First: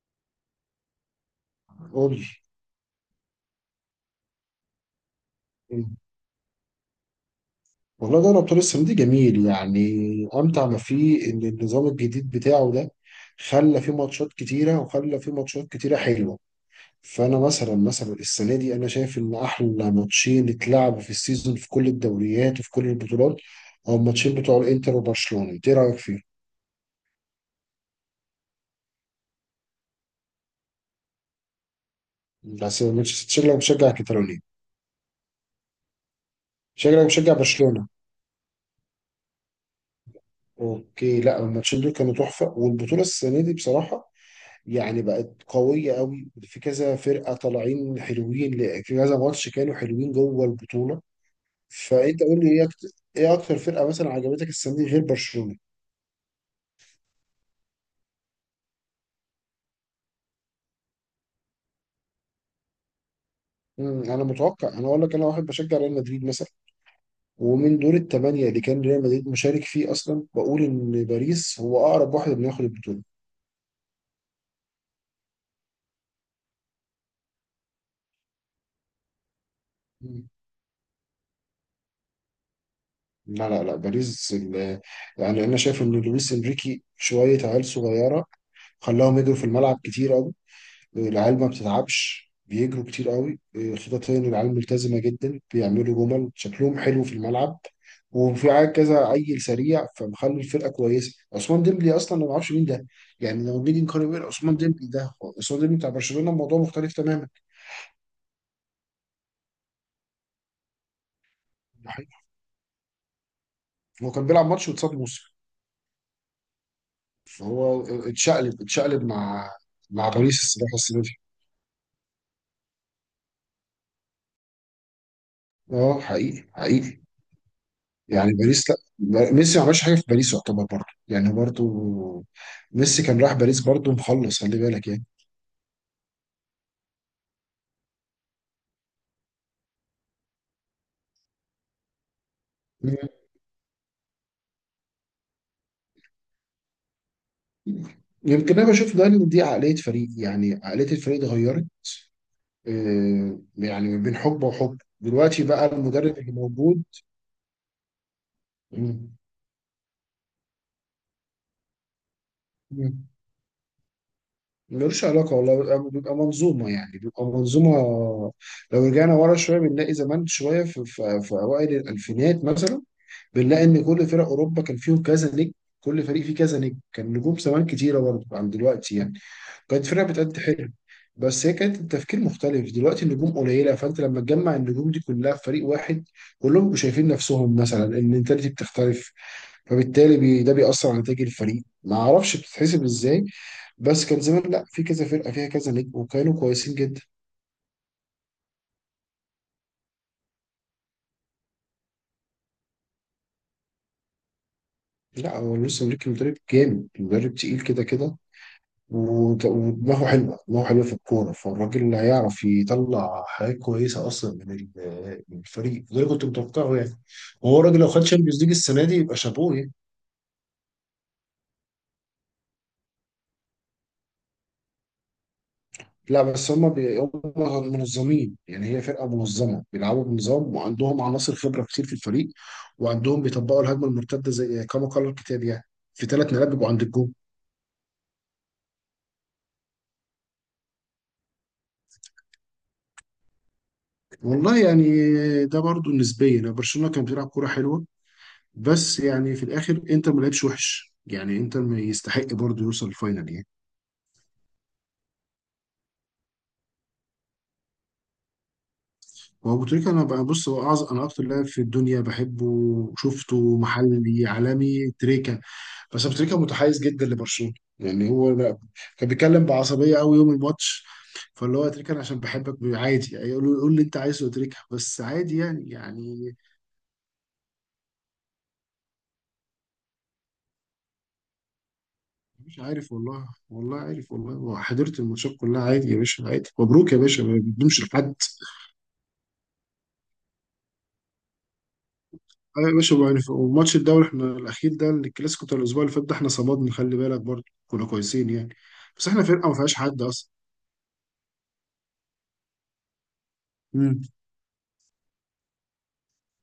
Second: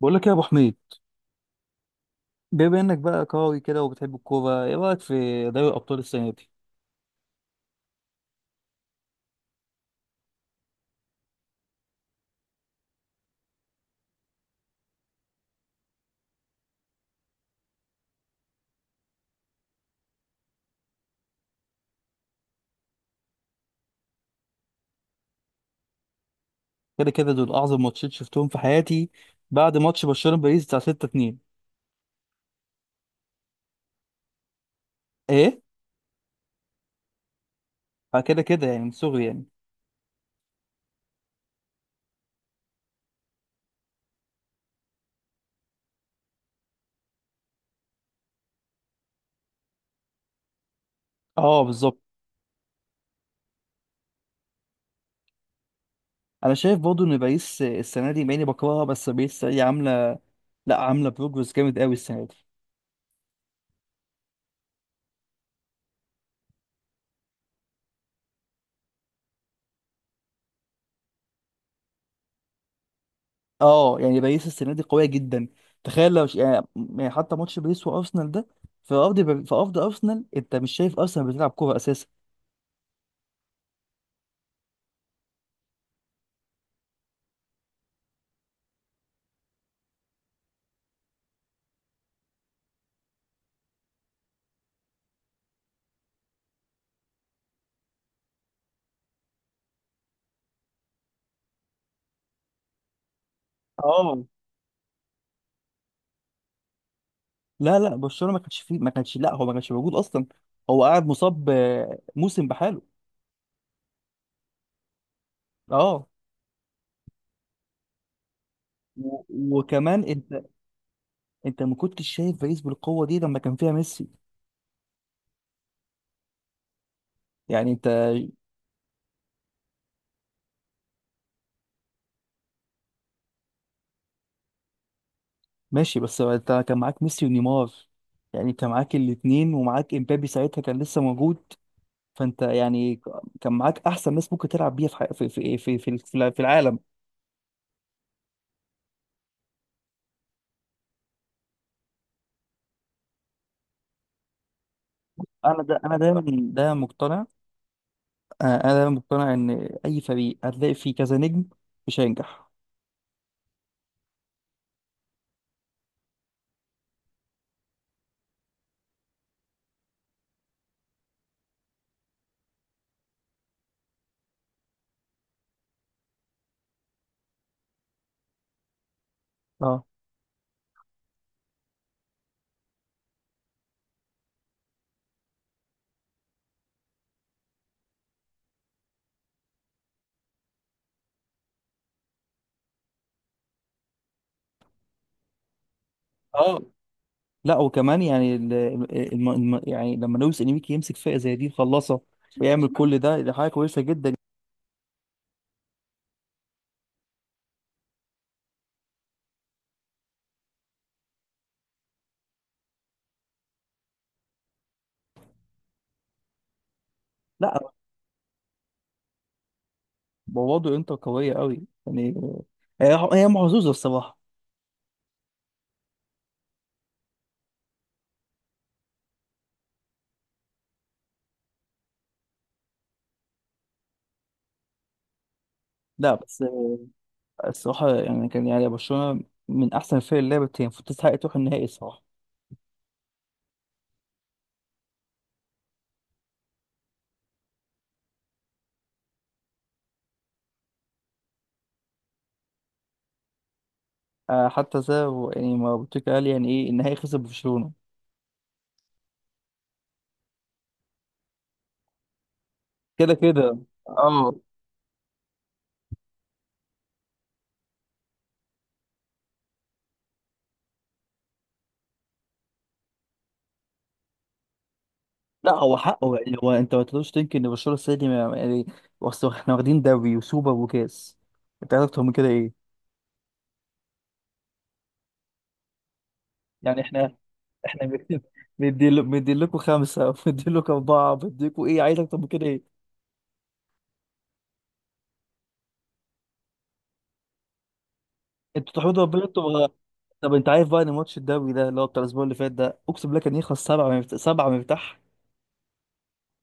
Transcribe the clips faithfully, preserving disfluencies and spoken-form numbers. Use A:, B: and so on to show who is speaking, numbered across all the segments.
A: بقول لك إيه يا ابو حميد؟
B: قول لي.
A: بما انك بقى قوي كده وبتحب الكوره، ايه رايك في دوري الابطال السنه دي؟
B: والله دوري ابطال السنه دي جميل يعني. امتع ما فيه ان النظام الجديد بتاعه ده خلى فيه ماتشات كتيره وخلى فيه ماتشات كتيره حلوه. فانا مثلا مثلا السنه دي انا شايف ان احلى ماتشين اتلعبوا في السيزون في كل الدوريات وفي كل البطولات. هو الماتشين بتوع الانتر وبرشلونه، انت ايه رايك فيهم؟
A: كده كده دول اعظم ماتشين شفتهم في حياتي بعد ماتش برشلونه باريس بتاع ستة اثنين.
B: بس مانشستر- شكلك مشجع كتالوني،
A: ايه؟
B: شكلك مشجع برشلونه.
A: فكده كده يعني من صغري يعني.
B: اوكي، لا الماتشين دول كانوا تحفه والبطوله السنه دي بصراحه يعني بقت قوية قوي، في كذا فرقة طالعين حلوين، ل- في كذا ماتش كانوا حلوين جوه البطولة.
A: اه بالظبط.
B: فأنت قول لي إيه أكتر, إيه أكتر فرقة مثلا عجبتك السنة دي غير برشلونة؟
A: انا شايف برضه ان باريس السنه دي مع اني بكرهها، بس باريس هي عامله، لا عامله بروجرس جامد قوي السنه دي.
B: مم، أنا متوقع أنا أقول لك، أنا واحد بشجع ريال مدريد مثلا، ومن دور الثمانية اللي كان ريال مدريد مشارك فيه أصلا بقول إن باريس هو أقرب واحد إنه ياخد البطولة.
A: اه يعني باريس السنه دي قويه جدا. تخيل لو ش... يعني يعني حتى ماتش باريس وارسنال ده، في ارض بر- في ارض ارسنال.
B: مم.
A: انت مش شايف ارسنال بتلعب كوره اساسا؟
B: لا لا لا، باريس ال- يعني أنا شايف إن لويس إنريكي شوية عيال صغيرة، خلاهم يجروا في الملعب كتير، العيال ما بتتعبش بيجروا كتير قوي، إيه، خططيا العيال ملتزمة جدا بيعملوا جمل شكلهم حلو في الملعب، وفي عيال كذا عيل سريع فمخلي الفرقة كويسة. عثمان ديمبلي أصلا أنا ما أعرفش مين ده، يعني لما بنيجي نقارن بين
A: اه.
B: عثمان ديمبلي ده، عثمان ديمبلي بتاع برشلونة الموضوع مختلف تماما.
A: لا لا، برشلونه ما كانش فيه ما كانش لا هو ما كانش موجود اصلا. هو قاعد مصاب آه،
B: الحقيقة،
A: موسم بحاله.
B: هو كان بيلعب ماتش واتصاب موسم،
A: اه.
B: فهو اتشقلب اتشقلب
A: و-
B: مع
A: وكمان
B: مع
A: انت
B: باريس الصراحة السنة دي.
A: انت ما كنتش شايف باريس بالقوه دي لما كان فيها ميسي.
B: اه، حقيقي حقيقي،
A: يعني انت،
B: يعني باريس، لا ميسي ما عملش حاجه في باريس يعتبر برضه، يعني برضه ميسي كان راح باريس برضه مخلص، خلي بالك يعني.
A: ماشي بس انت كان معاك ميسي ونيمار. يعني انت معاك الاثنين ومعاك امبابي ساعتها كان لسه موجود. فانت يعني
B: مم.
A: ك- كان معاك احسن ناس ممكن تلعب بيها في حي- في في في في في في العالم.
B: يمكن انا بشوف ده ان دي عقليه فريق، يعني عقليه الفريق اتغيرت، آه، يعني من بين حقبه وحقبه دلوقتي
A: انا
B: بقى
A: ده انا
B: المدرب
A: دايما
B: اللي
A: ده
B: موجود.
A: مقتنع. آه، انا دايما
B: مم.
A: مقتنع ان اي فريق هتلاقي فيه كذا نجم مش هينجح.
B: مم. ملوش علاقه والله، بيبقى بيبقى منظومه، يعني بيبقى منظومه. لو رجعنا ورا شويه بنلاقي زمان شويه في, في, في اوائل الالفينات مثلا، بنلاقي ان كل فرق اوروبا كان فيهم كذا نجم، كل فريق فيه كذا نجم، كان نجوم زمان كتيره برضه عن دلوقتي يعني.
A: اه
B: كانت فرقه بتأدي حلو، بس هي كانت التفكير مختلف، دلوقتي النجوم قليله، فانت لما تجمع النجوم دي كلها في فريق واحد، كلهم بيبقوا شايفين نفسهم، مثلا المنتاليتي بتختلف، فبالتالي بي ده بيأثر على نتائج الفريق، ما اعرفش بتتحسب ازاي. بس كان زمان لا، في كذا فرقه فيها كذا نجم وكانوا
A: اه.
B: كويسين جدا.
A: لا وكمان يعني ال- الم... الم... يعني لما لويس انيميكي يمسك فئه زي دي يخلصها ويعمل كل ده، دي حاجه كويسه جدا.
B: لا هو لسه مدرك، مدرب جامد مدرب تقيل كده كده، وت- ودماغه حلوه، دماغه حلوه في الكوره، فالراجل اللي هيعرف يطلع حاجات كويسه اصلا من ال- من الفريق، وده اللي كنت متوقعه يعني.
A: لا
B: وهو الراجل لو خد شامبيونز ليج السنه دي يبقى شابوه يعني.
A: بوضع انت قويه قوي يعني. هي هي محظوظه الصراحه.
B: لا بس هم بي... هم منظمين، يعني هي فرقه منظمه بيلعبوا بنظام وعندهم عناصر خبره كتير في الفريق، وعندهم بيطبقوا الهجمه المرتده زي كما قال الكتاب يعني، في
A: لا
B: ثلاث
A: بس
B: نقاط بيبقوا عند الجول.
A: الصراحه يعني كان يعني برشلونه من احسن الفرق اللي لعبت، هي المفروض تستحق تروح النهائي الصراحه.
B: والله يعني ده برضو نسبيا برشلونه كان بيلعب كوره حلوه، بس يعني في الاخر انتر ما لعبش وحش يعني، انتر ما يستحق برضه يوصل الفاينل يعني.
A: آه، حتى زي يعني ما بوتيكا قال، يعني ايه النهائي خسر برشلونه؟
B: هو ابو تريكه انا بقى بص، هو اعظم انا اكتر لاعب في الدنيا بحبه،
A: كده كده.
B: شفته محلي
A: اه
B: عالمي تريكه، بس ابو تريكه متحيز جدا لبرشلونه، يعني هو لا، كان بيتكلم بعصبيه قوي يوم الماتش، فاللي هو يا تريكه انا عشان بحبك عادي يعني، يقول له- قول اللي انت عايزه يا تريكه بس عادي
A: لا
B: يعني
A: هو حقه، يعني
B: يعني
A: هو انت ما تقدرش تنكر ان برشلونه السنه دي ما- يعني اصل احنا واخدين دوري وسوبر وكاس. انت عايز اكتر من كده
B: مش
A: ايه؟
B: عارف والله، والله عارف والله، وحضرت الماتشات كلها عادي يا باشا، عادي
A: يعني
B: مبروك يا
A: احنا
B: باشا ما بنمشي
A: احنا
B: لحد.
A: مدين مدين مدين لكم خمسه، مدين لكم اربعه، مدين لكم ايه؟ عايز اكتر من كده
B: ايوه يا
A: ايه؟
B: باشا بقى، وماتش الدوري احنا الاخير ده، الكلاسيكو بتاع الاسبوع اللي فات ده، احنا صمدنا خلي بالك، برضه كنا كويسين يعني،
A: انتوا تحمدوا
B: بس احنا
A: ربنا
B: فرقه ما
A: انتوا.
B: فيهاش حد اصلا.
A: طب انت عارف بقى ان ماتش الدوري ده اللي هو بتاع الاسبوع اللي فات ده، اقسم بالله كان يخلص سبعه
B: امم.
A: مفتاح سبعه مفتاح.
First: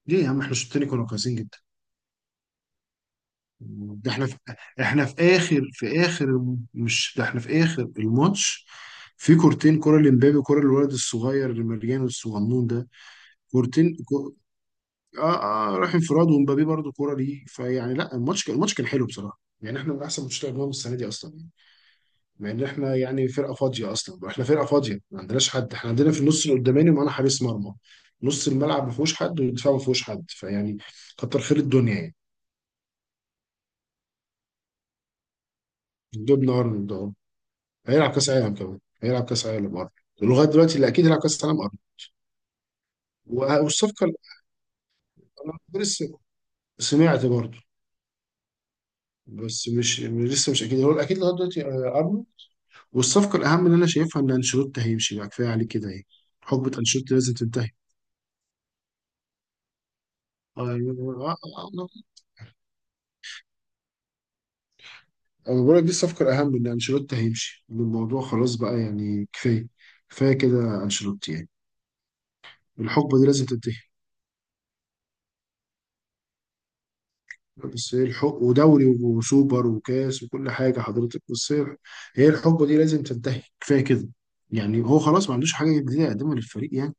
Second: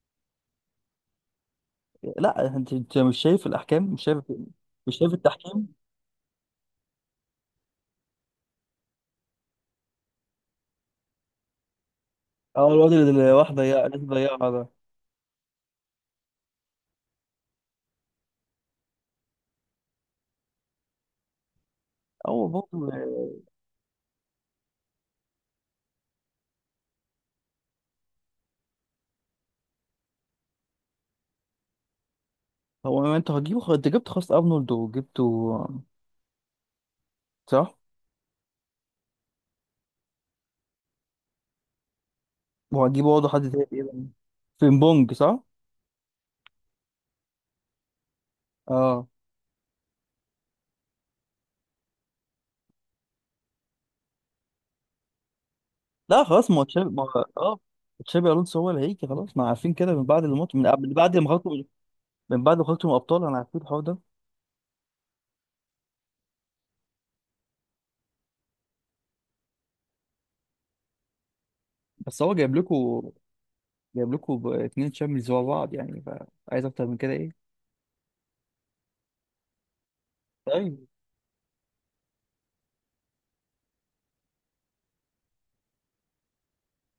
B: ليه يا عم، احنا الشوط التاني كنا كويسين جدا،
A: لا انت انت مش شايف الاحكام، مش
B: ده
A: شايف،
B: احنا في،
A: مش
B: احنا
A: شايف
B: في اخر،
A: التحكيم.
B: في اخر الم- مش ده احنا في اخر الماتش، في كورتين، كرة لمبابي وكرة للولد الصغير اللي مليان الصغنون
A: اه
B: ده،
A: الواد اللي راح ضيع
B: كورتين
A: اللي
B: كو...
A: ضيعها ده.
B: اه اه، راح انفراد ومبابي برضه كرة ليه فيعني، لا الماتش كان الماتش كان حلو بصراحة، يعني احنا من احسن ماتشات اللي لعبناهم السنة دي اصلا،
A: هو
B: مع ان
A: برضه.
B: احنا يعني فرقه فاضيه اصلا، احنا فرقه فاضيه ما عندناش حد، احنا عندنا في النص القداماني معانا حارس مرمى، نص الملعب ما فيهوش حد والدفاع ما فيهوش حد فيعني، كتر خير الدنيا يعني.
A: هو ما انت هتجيبه خلاص، انت جبت خلاص ارنولد وجبته.
B: جبنا ارنولد اهو،
A: صح.
B: هيلعب كاس عالم كمان، هيلعب كاس عالم ارنولد، لغايه دلوقتي اللي اكيد هيلعب كاس عالم ارنولد،
A: وهجيب برضه حد
B: وه-
A: تاني إيه بقى؟
B: والصفقه اللي،
A: فريمبونج صح.
B: انا لسه سمعت برضه،
A: اه.
B: بس مش لسه مش اكيد، هو الاكيد لغايه دلوقتي آه، ارنولد، والصفقه الاهم اللي انا شايفها ان انشيلوتي هيمشي بقى، كفايه عليه كده اهي،
A: لا خلاص، ما هو
B: حقبه
A: تشابي ما
B: انشيلوتي
A: هو-
B: لازم
A: اه
B: تنتهي.
A: تشابي الونسو هو اللي هيجي خلاص، ما عارفين كده من بعد الماتش، من قبل،
B: ايوه،
A: بعد ما خرجتوا، من بعد ما خرجتوا من الابطال انا عارفين الحوار ده.
B: انا بقول لك دي الصفقه الاهم ان انشيلوتي هيمشي، إن الموضوع خلاص بقى يعني كفايه، كفايه كده انشيلوتي يعني،
A: بس هو جايب لكم
B: الحقبه دي لازم تنتهي،
A: جايب لكم اثنين تشامبيونز ورا بعض يعني. فعايز اكتر من كده ايه؟
B: بس هي الحق ودوري وسوبر وكاس وكل حاجه
A: ايوه.
B: حضرتك، بس هي هي الحقبه دي لازم تنتهي، كفايه كده يعني، هو خلاص ما عندوش حاجه جديده يقدمها للفريق يعني،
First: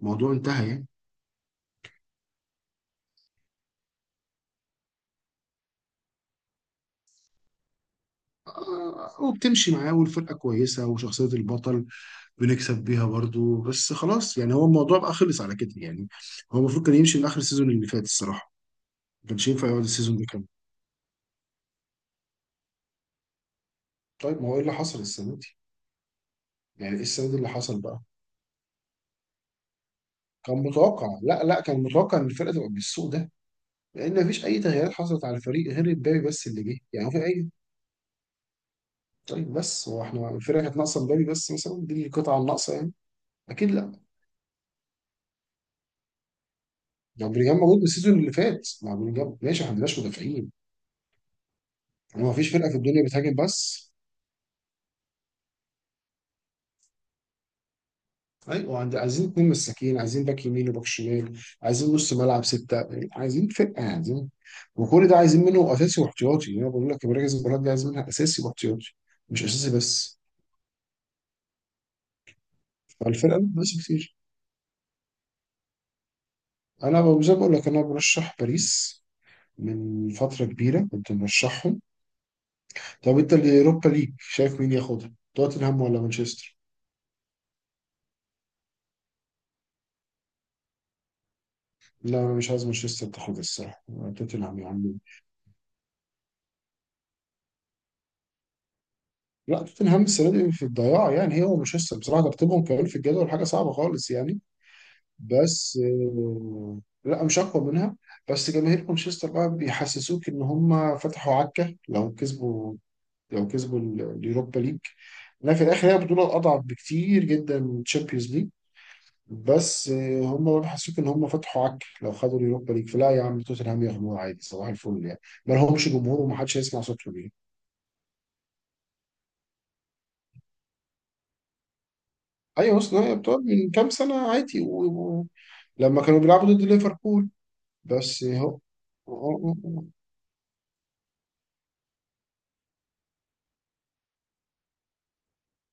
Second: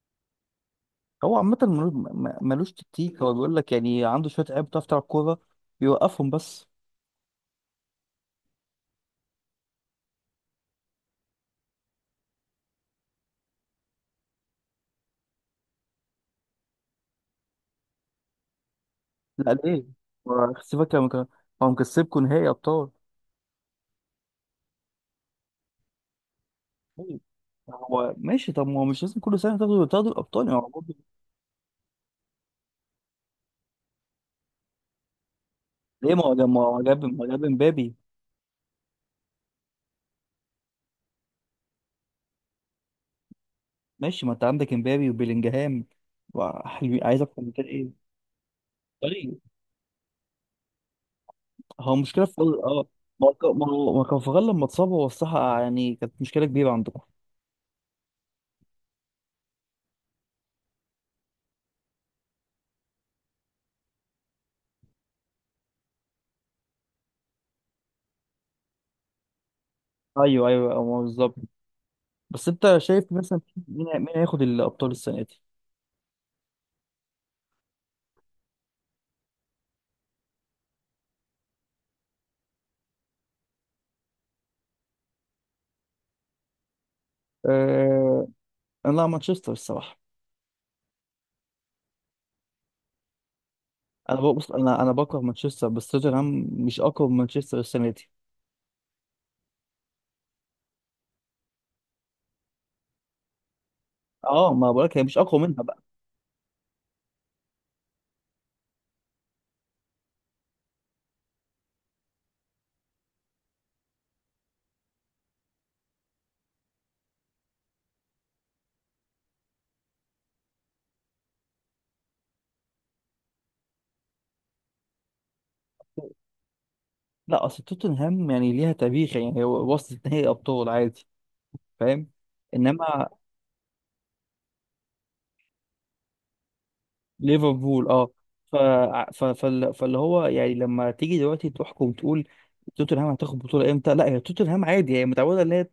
B: الموضوع انتهى يعني.
A: هو عامة ملو- م- ملوش تكتيك، هو بيقول لك يعني عنده شوية لعيبة بتعرف تلعب كورة، بيوقفهم بس.
B: آه، وبتمشي معاه والفرقه كويسه، وشخصيه البطل بنكسب بيها برضو، بس خلاص يعني هو الموضوع بقى خلص على كده يعني، هو المفروض كان يمشي من اخر السيزون اللي فات الصراحه، ما كانش
A: لا
B: ينفع يقعد
A: ليه؟
B: السيزون ده كمان.
A: هو سيبك يا مك- هو مكسبكوا نهائي أبطال.
B: طيب ما هو ايه اللي حصل السنه دي؟ يعني ايه السنه دي اللي حصل بقى؟
A: هو ماشي، طب ما هو مش لازم كل سنه تاخدوا تاخدوا الابطال، ما
B: كان
A: هو برضه.
B: متوقع، لا لا كان متوقع ان الفرقه تبقى بالسوء ده، لان مفيش اي تغييرات حصلت على الفريق غير
A: ليه؟
B: امبابي
A: ما هو
B: بس
A: جاب ما
B: اللي جه
A: هو جاب
B: يعني
A: ما
B: في
A: هو جاب
B: اي.
A: امبابي.
B: طيب بس هو احنا الفرقه كانت ناقصه امبابي بس مثلا، دي القطعه الناقصه يعني، اكيد لا.
A: ماشي، ما انت عندك امبابي وبيلينجهام وحلوين، عايز
B: لو
A: اكتر من
B: بلينجهام
A: كده
B: موجود من
A: ايه؟
B: السيزون اللي فات، مع بلينجهام
A: طيب
B: ماشي، احنا ما عندناش مدافعين،
A: هو مشكله
B: يعني هو
A: في
B: مفيش فرقه في
A: اه
B: الدنيا
A: ما هو
B: بتهاجم
A: ك- ما
B: بس.
A: هو ما كارفاخال لما اتصاب، هو الصراحه يعني كانت مشكله كبيره عندكم.
B: ايوه، عند- عايزين اتنين مساكين، عايزين باك يمين وباك شمال، عايزين نص ملعب ستة، عايزين فرقة، عايزين، وكل ده عايزين منه اساسي واحتياطي، يعني انا بقول لك مراكز المباراة دي عايزين منها اساسي واحتياطي، مش اساسي بس،
A: ايوه ايوه أه، بالظبط. بس انت شايف
B: فالفرقة
A: مثلا
B: دي بس
A: مين،
B: كتير.
A: مين هياخد الابطال السنه دي؟
B: انا ب- زي ما بقول لك انا برشح باريس، من فترة كبيرة كنت مرشحهم. طب انت اليوروبا ليج شايف مين ياخدها، توتنهام ولا مانشستر؟
A: أه... انا مانشستر الصراحه.
B: لا انا مش عايز مانشستر تاخدها الصراحة.
A: انا بص،
B: توتنهام يا
A: انا انا
B: عم،
A: بكره مانشستر، بس توتنهام مش اقوى من مانشستر السنه دي.
B: لا توتنهام السنه دي في الضياع يعني، هي ومانشستر بصراحه ترتيبهم كمان في الجدول حاجه صعبه خالص يعني،
A: اه ما بقولك هي مش اقوى منها بقى.
B: بس آه، لا مش اقوى منها، بس جماهير مانشستر بقى بيحسسوك ان هم فتحوا عكه لو كسبوا لو كسبوا ال- اليوروبا ليج، لكن في الاخر هي بطوله اضعف بكتير جدا من تشامبيونز ليج، بس آه، هم بيحسسوك ان هم فتحوا عكه لو خدوا اليوروبا ليج، فلا يا عم توتنهام ياخدوها عادي صباح الفل يعني، ما لهمش جمهور ومحدش هيسمع صوتهم يعني.
A: لا اصل توتنهام يعني ليها تاريخ، يعني هو وصلت نهائي ابطال عادي. فاهم.
B: ايوه حسني،
A: انما
B: أيوة بتوع من كام سنة عادي و... و... لما كانوا بيلعبوا ضد ليفربول،
A: ليفربول اه.
B: بس
A: ف...
B: هو
A: ف... فال... فاللي هو يعني لما تيجي دلوقتي تحكم تقول توتنهام هتاخد بطوله امتى. لا هي توتنهام عادي، هي متعوده ان هي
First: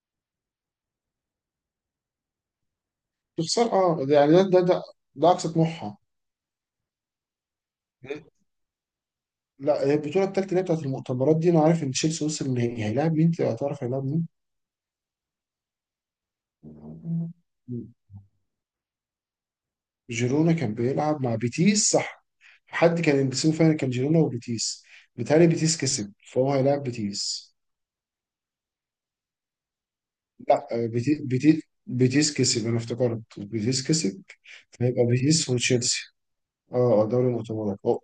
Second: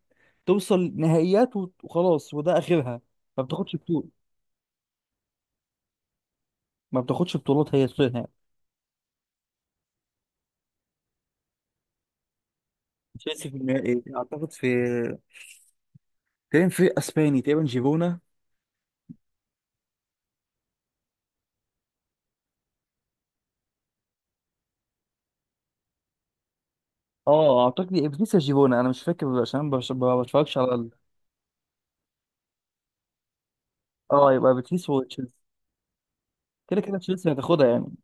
A: توصل نهائيات وت- وخلاص وده اخرها. ما
B: تخسر،
A: بتاخدش
B: اه،
A: بطوله،
B: ده- يعني ده ده ده, ده اقصى طموحها.
A: ما بتاخدش بطولات هي توتنهام.
B: لا هي البطولة التالتة اللي هي بتاعت المؤتمرات دي، انا عارف ان تشيلسي وصل النهائي، هيلاعب مين انت
A: تشيلسي في
B: هتعرف
A: النهائي
B: هيلاعب مين؟
A: اعتقد في، تقريبا في اسباني تقريبا جيفونا.
B: جيرونا كان بيلعب مع بيتيس صح، حد كان السيمي فاينل كان جيرونا وبيتيس، بيتهيألي بيتيس كسب فهو هيلاعب بيتيس،
A: اه اعتقد بيتيس يا جيفونا، انا مش فاكر عشان ما بش- ما بتفرجش
B: لا
A: على
B: آه،
A: ال...
B: بيتي- بيتي- بيتيس كسب، انا افتكرت بيتيس كسب،
A: اه يبقى بيتيس
B: فهيبقى
A: وتشيلسي.
B: بيتيس وتشيلسي. اه
A: كده كده
B: آه، دوري
A: تشيلسي هتاخدها
B: المؤتمرات
A: يعني.
B: اه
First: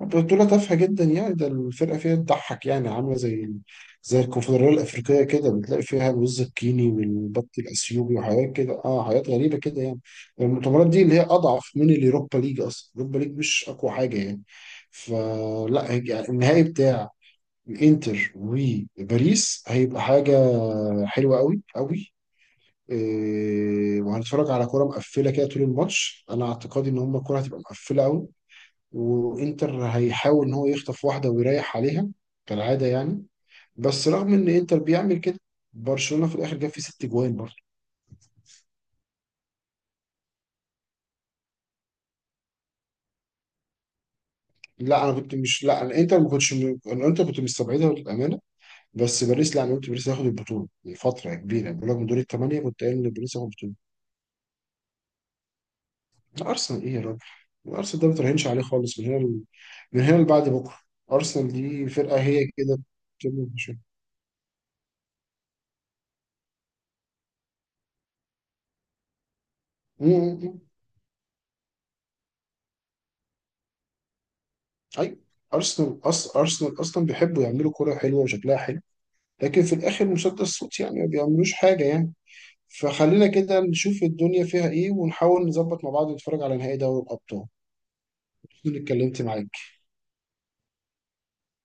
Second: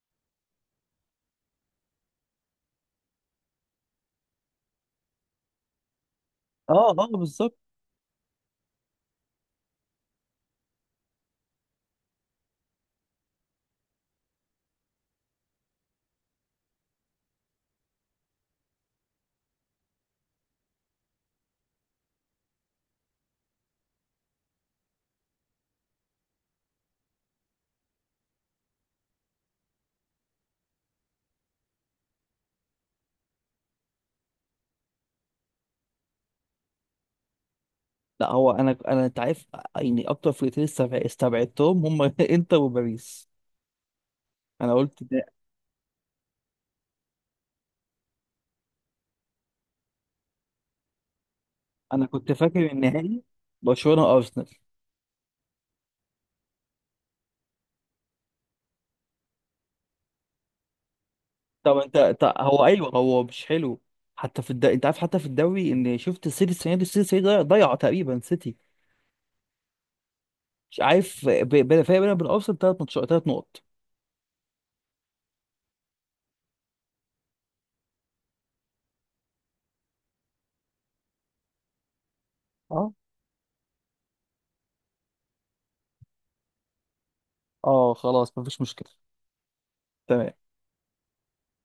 B: بطولة تافهة جدا يعني، ده الفرقة فيها تضحك يعني، عاملة زي زي الكونفدرالية الأفريقية كده، بتلاقي فيها الوز
A: اه
B: الكيني
A: اه
B: والبط
A: بالظبط.
B: الأثيوبي وحاجات كده، اه حاجات غريبة كده يعني. المؤتمرات دي اللي هي أضعف من اليوروبا ليج أصلا، اليوروبا ليج مش أقوى حاجة يعني، فلا هيج- يعني النهائي بتاع الانتر وباريس هيبقى حاجة حلوة قوي قوي، إيه، وهنتفرج على كرة مقفلة كده طول الماتش، أنا اعتقادي إن هما الكرة هتبقى مقفلة أوي، وإنتر هيحاول إن هو يخطف واحدة ويريح عليها كالعادة يعني، بس رغم إن إنتر بيعمل كده برشلونة في الآخر جاب فيه ست جوان برضه.
A: لا هو انا انا انت عارف، يعني اكتر فرقتين استبع- استبعدتهم هم انتر وباريس. انا قلت
B: لا أنا
A: ده.
B: كنت مش، لا أنا إنتر ما كنتش م- أنا إنتر كنت مستبعدها للأمانة، بس باريس لا أنا قلت باريس هياخد البطولة، لفترة كبيرة بقول لك
A: انا
B: من دور
A: كنت
B: الثمانية
A: فاكر
B: كنت قايل إن
A: النهائي
B: باريس هياخد البطولة.
A: برشلونه وارسنال.
B: ارسنال ايه يا راجل، ارسنال ده ما تراهنش عليه خالص، من هنا ل- من هنا لبعد بكره، ارسنال
A: طب
B: دي
A: انت
B: فرقه
A: طب
B: هي
A: هو
B: كده
A: ايوه هو مش
B: بتبني مشاكل.
A: حلو. حتى في الد... انت عارف حتى في الدوري ان شفت السيتي السنه دي السيتي السنة دي ضيع ضيع تقريبا سيتي.
B: م- م- م.
A: مش عارف ب... ب... فرق بينهم وبين ارسنال ثلاث ماتشات، ثلاث نقط.
B: اي، ارسنال اصلا ارسنال اصلا بيحبوا يعملوا كره حلوه وشكلها حلو، لكن في الاخر مسدس صوت يعني ما بيعملوش حاجه يعني،
A: اه
B: فخلينا كده نشوف الدنيا فيها ايه ونحاول نظبط مع بعض نتفرج على نهائي دوري الابطال.
A: اه خلاص مفيش
B: أنا
A: مشكله.
B: اتكلمت معاك.
A: تمام.